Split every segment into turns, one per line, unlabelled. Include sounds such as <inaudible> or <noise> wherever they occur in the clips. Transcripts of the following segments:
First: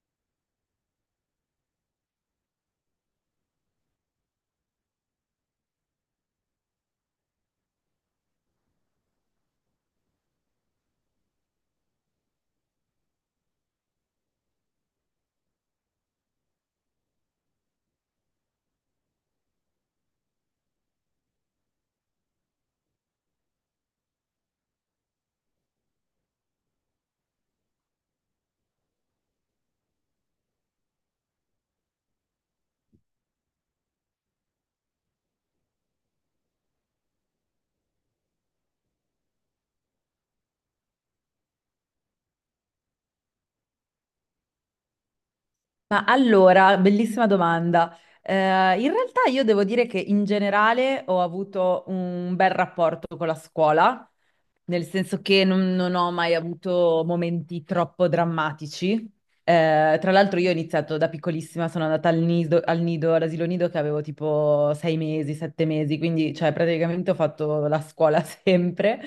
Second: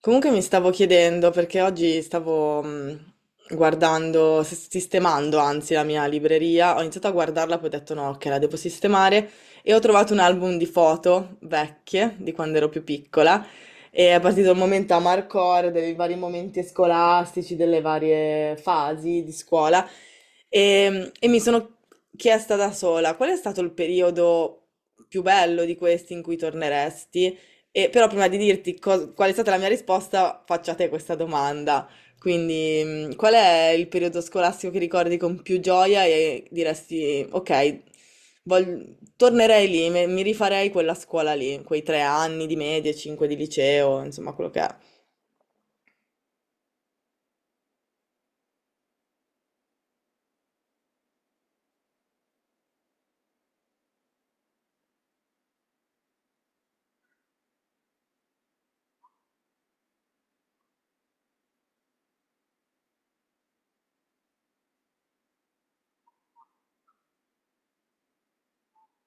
Comunque mi stavo chiedendo, perché oggi stavo guardando, sistemando anzi la mia libreria, ho iniziato a guardarla, poi ho detto no, che la devo sistemare e ho trovato un album di foto vecchie, di quando ero più piccola, e è partito il momento amarcord dei vari momenti scolastici, delle varie fasi di scuola e mi sono chiesta da sola qual è stato il periodo più bello di questi in cui torneresti? E però prima di dirti qual è stata la mia risposta, faccio a te questa domanda. Quindi, qual è il periodo scolastico che ricordi con più gioia e diresti, ok, tornerei lì, mi rifarei quella scuola lì, quei tre anni di medie, cinque di liceo, insomma, quello che è.
Ma allora, bellissima domanda. In realtà io devo dire che in generale ho avuto un bel rapporto con la scuola, nel senso che non ho mai avuto momenti troppo drammatici. Tra l'altro io ho iniziato da piccolissima, sono andata all'asilo nido che avevo tipo sei mesi, sette mesi, quindi cioè praticamente ho fatto la scuola <laughs> sempre.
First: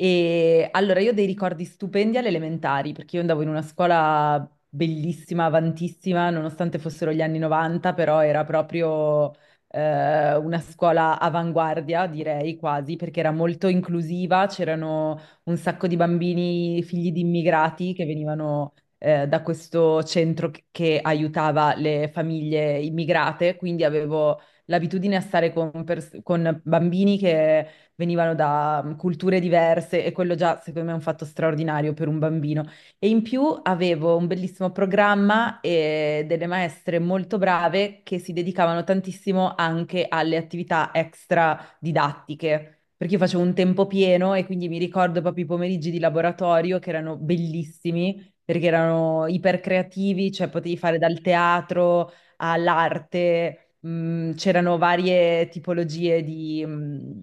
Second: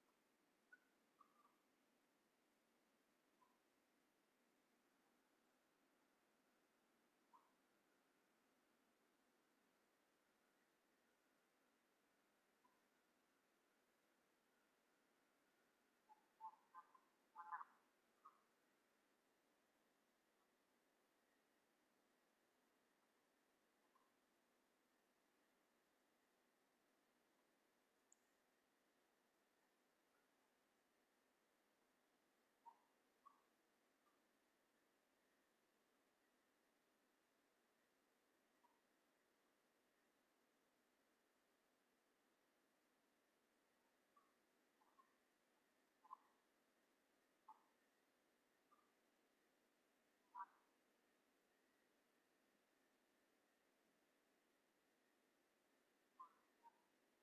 E allora io ho dei ricordi stupendi alle elementari, perché io andavo in una scuola bellissima, avantissima, nonostante fossero gli anni 90, però era proprio una scuola avanguardia, direi quasi, perché era molto inclusiva, c'erano un sacco di bambini figli di immigrati che venivano da questo centro che aiutava le famiglie immigrate, quindi avevo l'abitudine a stare con bambini che venivano da culture diverse e quello già secondo me è un fatto straordinario per un bambino. E in più avevo un bellissimo programma e delle maestre molto brave che si dedicavano tantissimo anche alle attività extra didattiche. Perché io facevo un tempo pieno e quindi mi ricordo proprio i pomeriggi di laboratorio che erano bellissimi perché erano ipercreativi, cioè potevi fare dal teatro all'arte, c'erano varie tipologie di, mh,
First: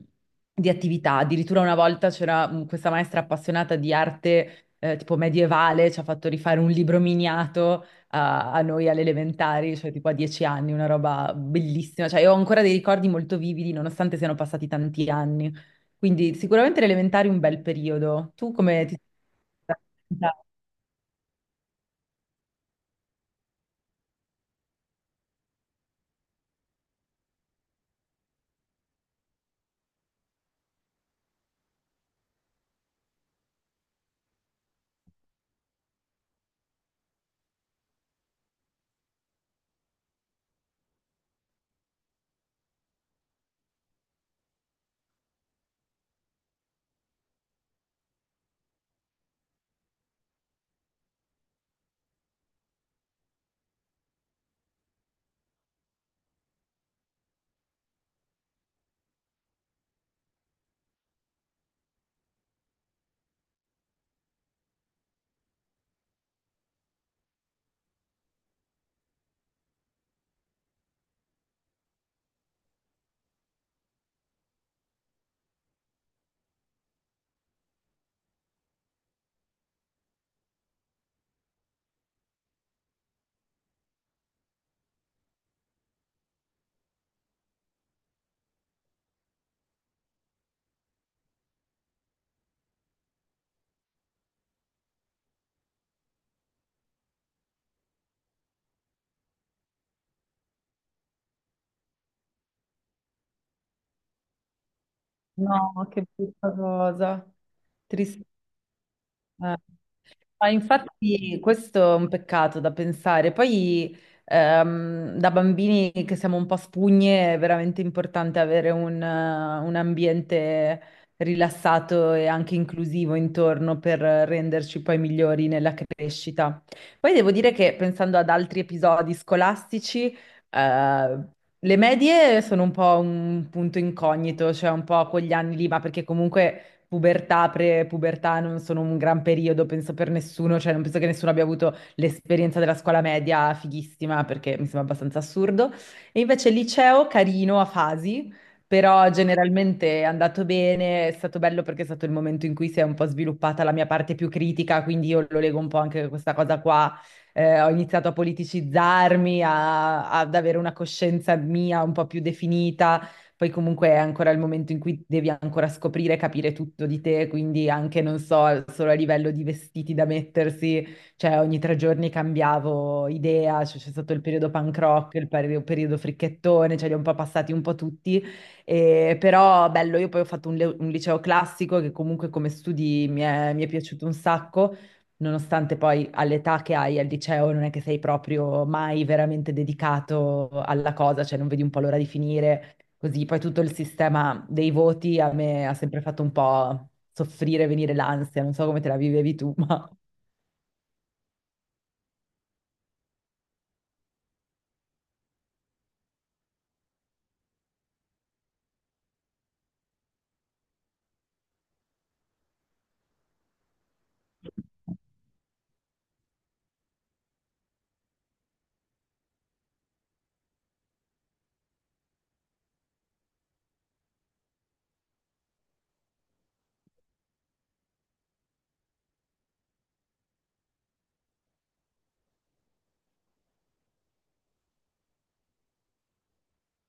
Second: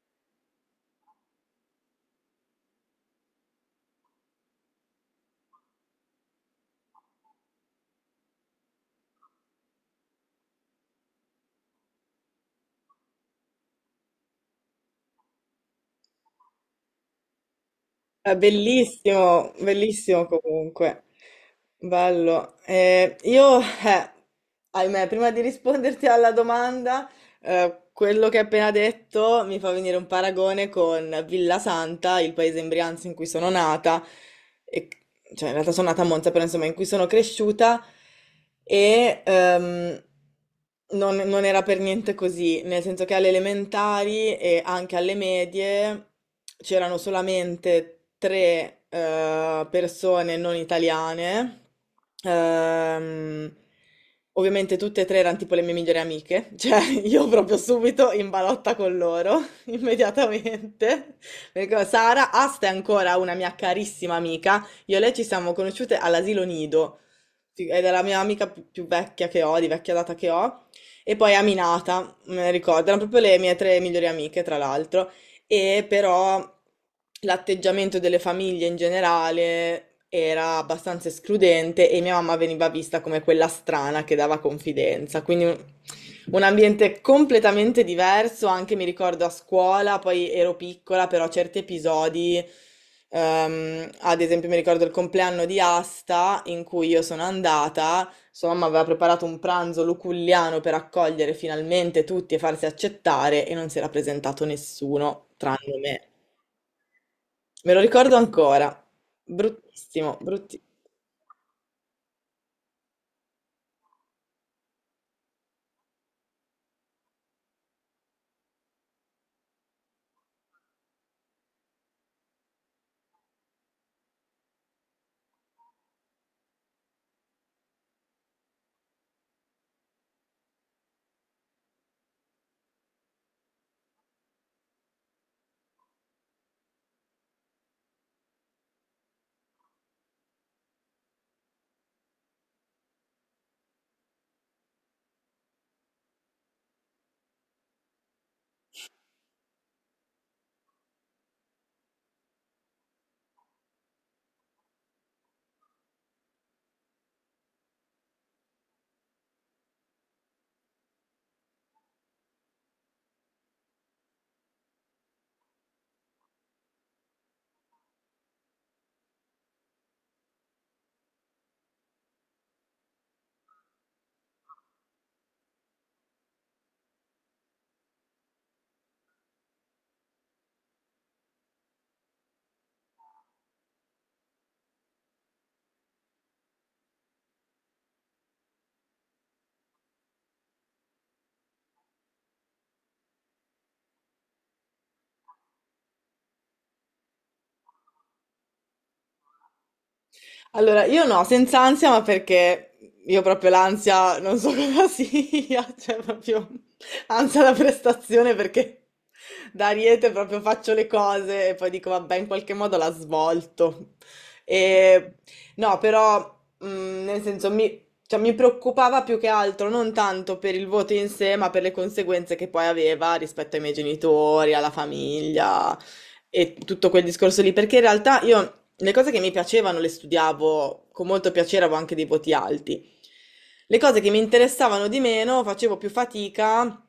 di attività. Addirittura una volta c'era questa maestra appassionata di arte tipo medievale, ci ha fatto rifare un libro miniato a noi alle elementari, cioè tipo a 10 anni, una roba bellissima. Cioè, io ho ancora dei ricordi molto vividi, nonostante siano passati tanti anni. Quindi sicuramente le elementari un bel periodo.
È
Tu come ti...
bellissimo, bellissimo comunque. Bello. Io, ahimè, prima di risponderti alla domanda... quello che hai appena detto mi fa venire un paragone con Villa Santa, il paese in Brianza in cui sono nata, e- cioè in realtà sono nata a Monza, però insomma in cui sono cresciuta e non era per niente così, nel senso che alle elementari e anche alle medie c'erano solamente tre persone non italiane. ehm, Ovviamente tutte e tre erano tipo le mie migliori amiche, <laughs> cioè io proprio subito in balotta con loro, <laughs> immediatamente. Mi ricordo, Sara, Asta è ancora una mia carissima amica, io e lei ci siamo conosciute all'asilo Nido, sì, ed è la mia amica più vecchia che ho, di vecchia data che ho, e poi Aminata, me ne ricordo, erano proprio le mie tre migliori amiche, tra l'altro e però l'atteggiamento delle famiglie in generale era abbastanza escludente e mia mamma veniva vista come quella strana che dava confidenza, quindi un ambiente completamente diverso, anche mi ricordo a scuola, poi ero piccola, però certi episodi, ad esempio mi ricordo il compleanno di Asta in cui io sono andata, sua mamma aveva preparato un pranzo luculliano per accogliere finalmente tutti e farsi accettare e non si era presentato nessuno, tranne
No, che
me.
brutta cosa.
Me lo ricordo
Triste.
ancora. Bruttissimo,
Ma
bruttissimo.
infatti questo è un peccato da pensare. Poi da bambini che siamo un po' spugne è veramente importante avere un ambiente rilassato e anche inclusivo intorno per renderci poi migliori nella crescita. Poi devo dire che pensando ad altri episodi scolastici, eh, le medie sono un po' un punto incognito, cioè un po' quegli anni lì, ma perché comunque pubertà, pre-pubertà non sono un gran periodo, penso per nessuno, cioè non penso che nessuno abbia avuto l'esperienza della scuola media fighissima perché mi sembra abbastanza assurdo. E invece il liceo carino a fasi, però generalmente è andato bene, è stato bello perché è stato il momento in cui si è un po' sviluppata la mia parte più critica, quindi io lo leggo un po' anche a questa cosa qua. Ho iniziato a politicizzarmi, ad avere una coscienza mia un po' più definita, poi comunque è ancora il momento in cui devi ancora scoprire, capire tutto di te, quindi anche, non so, solo a livello di vestiti da mettersi, cioè ogni 3 giorni cambiavo idea, cioè, c'è stato il periodo punk rock, il periodo fricchettone, cioè li ho un po' passati un po' tutti, e- però bello, io poi ho fatto un liceo classico che comunque come studi mi è piaciuto un sacco nonostante poi all'età che hai al liceo non è che sei proprio mai veramente dedicato alla cosa, cioè non vedi un po' l'ora di finire. Così poi tutto il sistema dei voti a me ha sempre fatto un po' soffrire, venire l'ansia, non so come te la vivevi tu, <laughs> ma...
Allora, io no, senza ansia, ma perché io proprio l'ansia non so <laughs> cosa sia, cioè proprio ansia da prestazione perché da Ariete proprio faccio le cose e poi dico vabbè, in qualche modo la svolto. E, no, però mh, nel senso cioè, mi preoccupava più che altro non tanto per il voto in sé, ma per le conseguenze che poi aveva rispetto ai miei genitori, alla famiglia e tutto quel discorso lì, perché in realtà io le cose che mi piacevano le studiavo con molto piacere, avevo anche dei voti alti. Le cose che mi interessavano di meno facevo più fatica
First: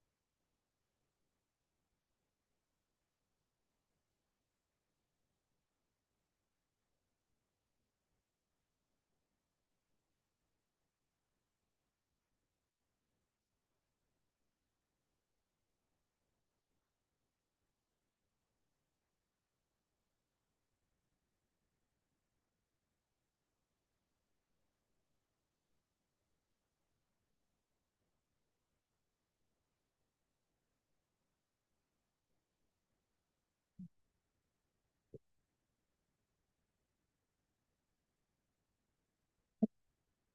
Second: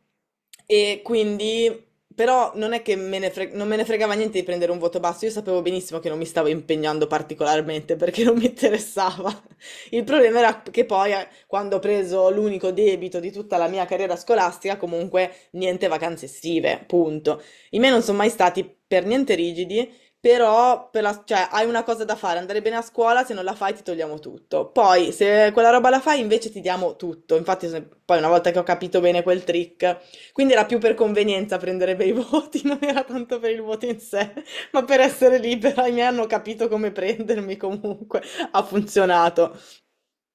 e quindi, però non è che non me ne fregava niente di prendere un voto basso, io sapevo benissimo che non mi stavo impegnando particolarmente <laughs> perché non mi interessava. <laughs> Il problema era che poi, quando ho preso l'unico debito di tutta la mia carriera scolastica, comunque niente vacanze estive, punto. I miei non sono mai stati per niente rigidi. Però cioè, hai una cosa da fare, andare bene a scuola, se non la fai ti togliamo tutto. Poi se quella roba la fai invece ti diamo tutto. Infatti poi una volta che ho capito bene quel trick, quindi era più per convenienza prendere bei <laughs> voti, non era tanto per il voto in sé, ma per essere libera. I miei hanno capito come prendermi comunque, ha funzionato.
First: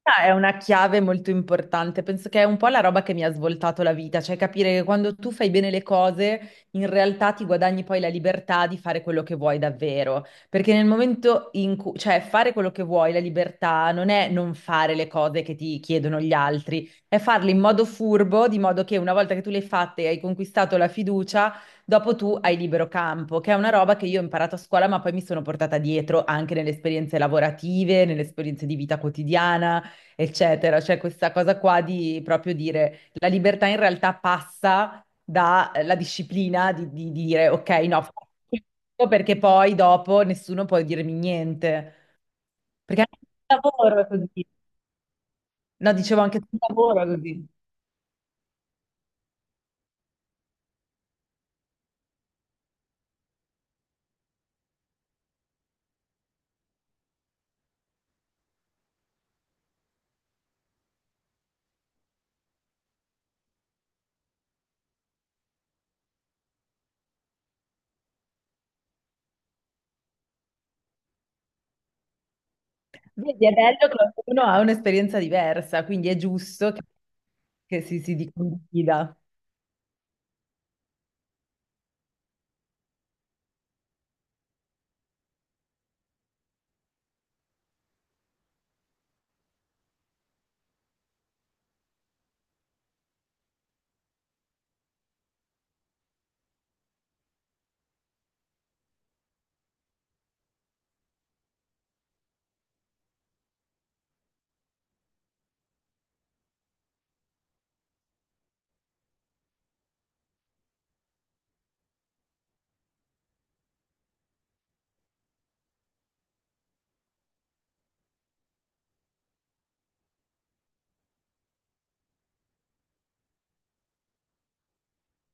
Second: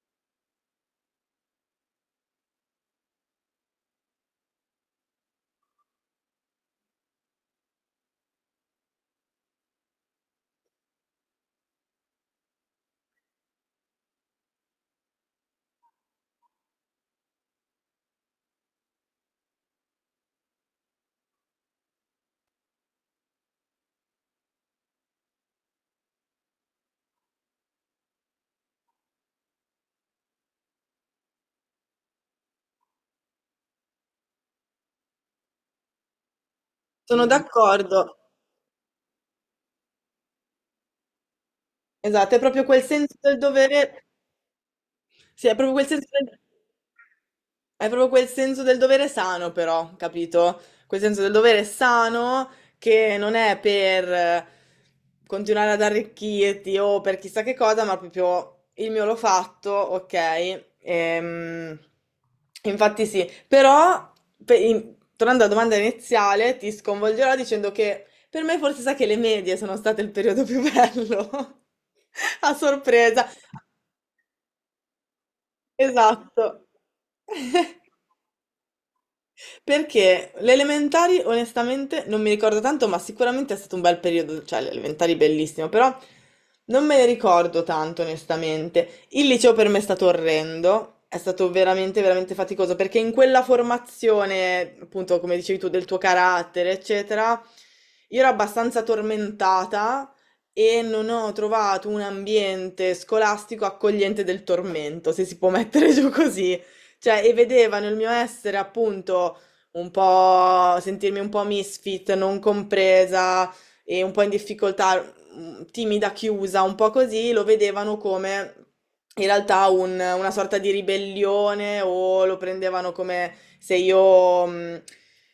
Ah, è una chiave molto importante, penso che è un po' la roba che mi ha svoltato la vita, cioè capire che quando tu fai bene le cose, in realtà ti guadagni poi la libertà di fare quello che vuoi davvero, perché nel momento in cui, cioè fare quello che vuoi, la libertà non è non fare le cose che ti chiedono gli altri, è farle in modo furbo, di modo che una volta che tu le hai fatte e hai conquistato la fiducia, dopo tu hai libero campo, che è una roba che io ho imparato a scuola, ma poi mi sono portata dietro anche nelle esperienze lavorative, nelle esperienze di vita quotidiana eccetera. Cioè questa cosa qua di proprio dire la libertà in realtà passa dalla disciplina di
Sono
dire ok, no,
d'accordo.
faccio questo perché poi dopo nessuno può dirmi niente.
Esatto, è proprio quel
Perché
senso
anche
del
sul lavoro
dovere.
è così.
Sì, è proprio quel
No,
senso
dicevo
del.
anche sul lavoro è così.
Hai proprio quel senso del dovere sano però, capito? Quel senso del dovere sano che non è per continuare ad arricchirti o per chissà che cosa, ma proprio il mio l'ho fatto, ok? Infatti sì, però tornando alla domanda iniziale, ti sconvolgerò dicendo che per me forse sa che le medie sono state il periodo più bello, <laughs> a sorpresa,
Vedi, è bello che ognuno ha un'esperienza diversa, quindi è
esatto.
giusto
<laughs>
che si condivida.
Perché le elementari, onestamente, non mi ricordo tanto, ma sicuramente è stato un bel periodo, cioè le elementari bellissimo, però non me ne ricordo tanto, onestamente. Il liceo per me è stato orrendo, è stato veramente, veramente faticoso, perché in quella formazione, appunto, come dicevi tu, del tuo carattere, eccetera, io ero abbastanza tormentata e non ho trovato un ambiente scolastico accogliente del tormento, se si può mettere <laughs> giù così. Cioè, e vedevano il mio essere appunto un po' sentirmi un po' misfit, non compresa e un po' in difficoltà, timida, chiusa, un po' così, lo vedevano come in realtà una sorta di ribellione o lo prendevano come se io...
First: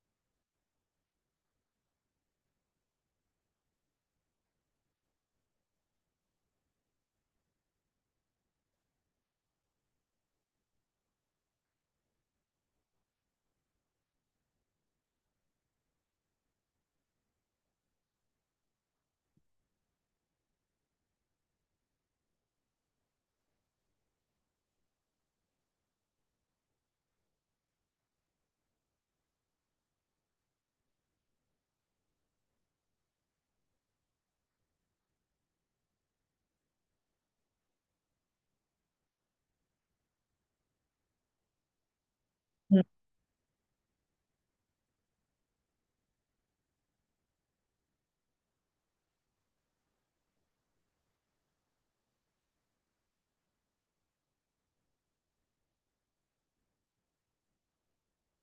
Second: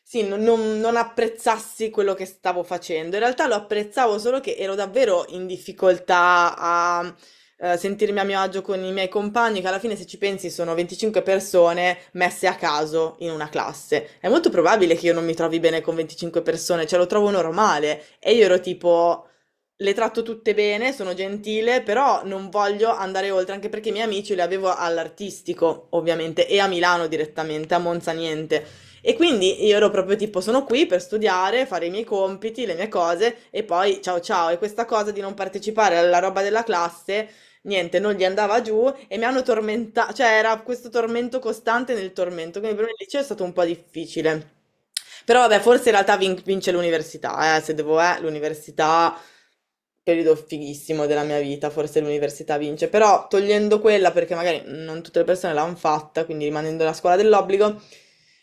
sì, non apprezzassi quello che stavo facendo. In realtà lo apprezzavo solo che ero davvero in difficoltà a sentirmi a mio agio con i miei compagni, che alla fine, se ci pensi, sono 25 persone messe a caso in una classe. È molto probabile che io non mi trovi bene con 25 persone, cioè lo trovo normale. E io ero tipo le tratto tutte bene, sono gentile, però non voglio andare oltre, anche perché i miei amici li avevo all'artistico, ovviamente, e a Milano direttamente, a Monza niente. E quindi io ero proprio tipo, sono qui per studiare, fare i miei compiti, le mie cose, e poi ciao ciao. E questa cosa di non partecipare alla roba della classe, niente, non gli andava giù e mi hanno tormentato, cioè era questo tormento costante nel tormento, quindi
Mm.
per me il liceo è stato un po' difficile. Però vabbè, forse in realtà vince l'università, se devo, l'università periodo fighissimo della mia vita, forse l'università vince, però togliendo quella perché magari non tutte le persone l'hanno fatta, quindi rimanendo la scuola dell'obbligo,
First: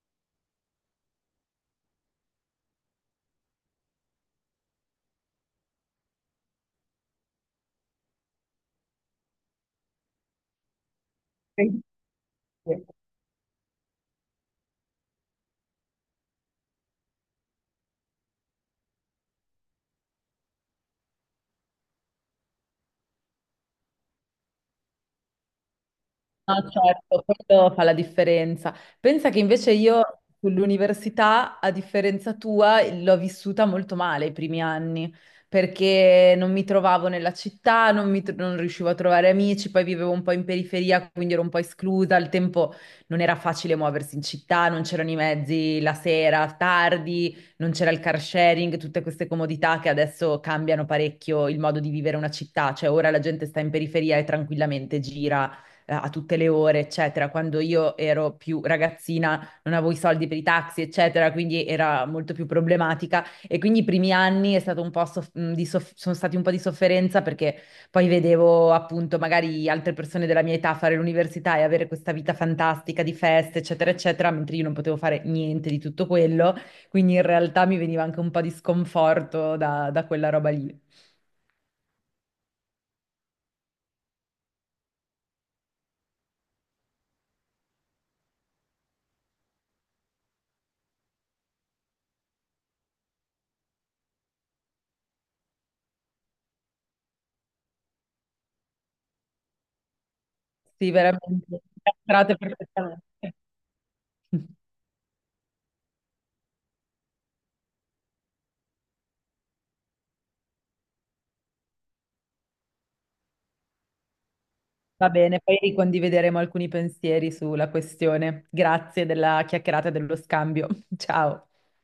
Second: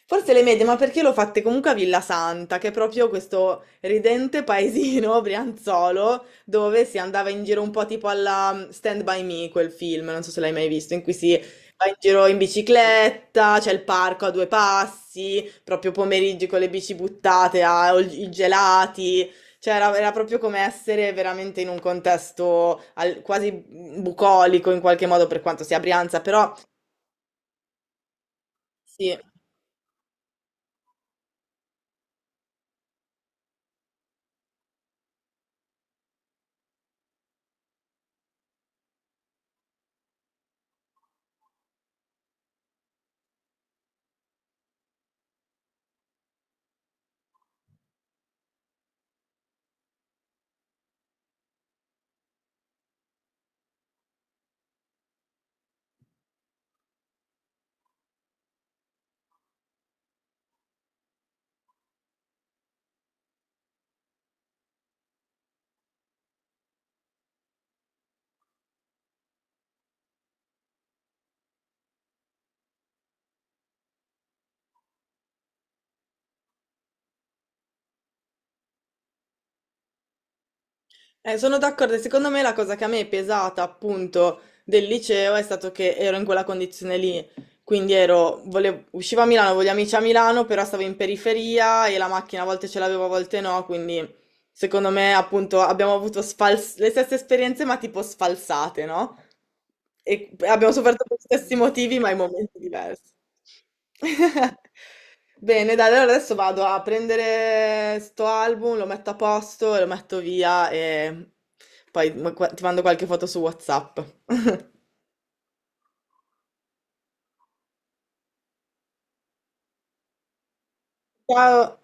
forse le medie, ma perché l'ho fatte comunque a Villa Santa, che è proprio questo ridente paesino <laughs> brianzolo dove si andava in giro un po' tipo alla Stand By Me, quel film, non so se l'hai mai visto, in cui si
Sì,
va in giro in
sì.
bicicletta, c'è il parco a due passi, proprio pomeriggi con le bici buttate, ah, o i gelati. Cioè, era proprio come essere veramente in un contesto quasi bucolico in qualche modo, per quanto sia Brianza, però
No, certo, quello fa la differenza.
sì.
Pensa che invece io sull'università, a differenza tua, l'ho vissuta molto male i primi anni, perché non mi trovavo nella città, non, mi tro- non riuscivo a trovare amici, poi vivevo un po' in periferia, quindi ero un po' esclusa. Al tempo non era facile muoversi in città, non c'erano i mezzi la sera, tardi, non c'era il car sharing, tutte queste comodità che adesso cambiano parecchio il modo di vivere una città. Cioè ora la gente sta in periferia e tranquillamente gira a tutte le ore, eccetera. Quando io ero più ragazzina non avevo i soldi per i taxi, eccetera, quindi era molto più problematica. E quindi i primi anni è stato un po' soff- di soff- sono stati un po' di sofferenza perché poi vedevo appunto magari altre persone della mia età fare l'università e avere questa vita fantastica di feste, eccetera, eccetera, mentre io non potevo fare niente di tutto quello. Quindi in realtà mi veniva anche un po' di sconforto da, da quella roba lì.
Sono d'accordo. E secondo me la cosa che a me è pesata appunto del liceo è stato che ero in quella condizione lì. Quindi uscivo a Milano, avevo gli amici a Milano, però stavo in periferia e la macchina a volte ce l'avevo, a volte no, quindi secondo me, appunto, abbiamo avuto le stesse esperienze, ma tipo sfalsate, no? E abbiamo
Sì,
sofferto per gli stessi
veramente.
motivi, ma in
Castrate
momenti diversi.
perfettamente.
<laughs>
<laughs>
Bene, dai, allora adesso vado a prendere sto album, lo metto a posto, e lo metto via e poi ti mando qualche foto su WhatsApp. <laughs>
Va bene, poi ricondivideremo alcuni pensieri sulla questione. Grazie della chiacchierata e dello scambio. <laughs> Ciao.
Ciao!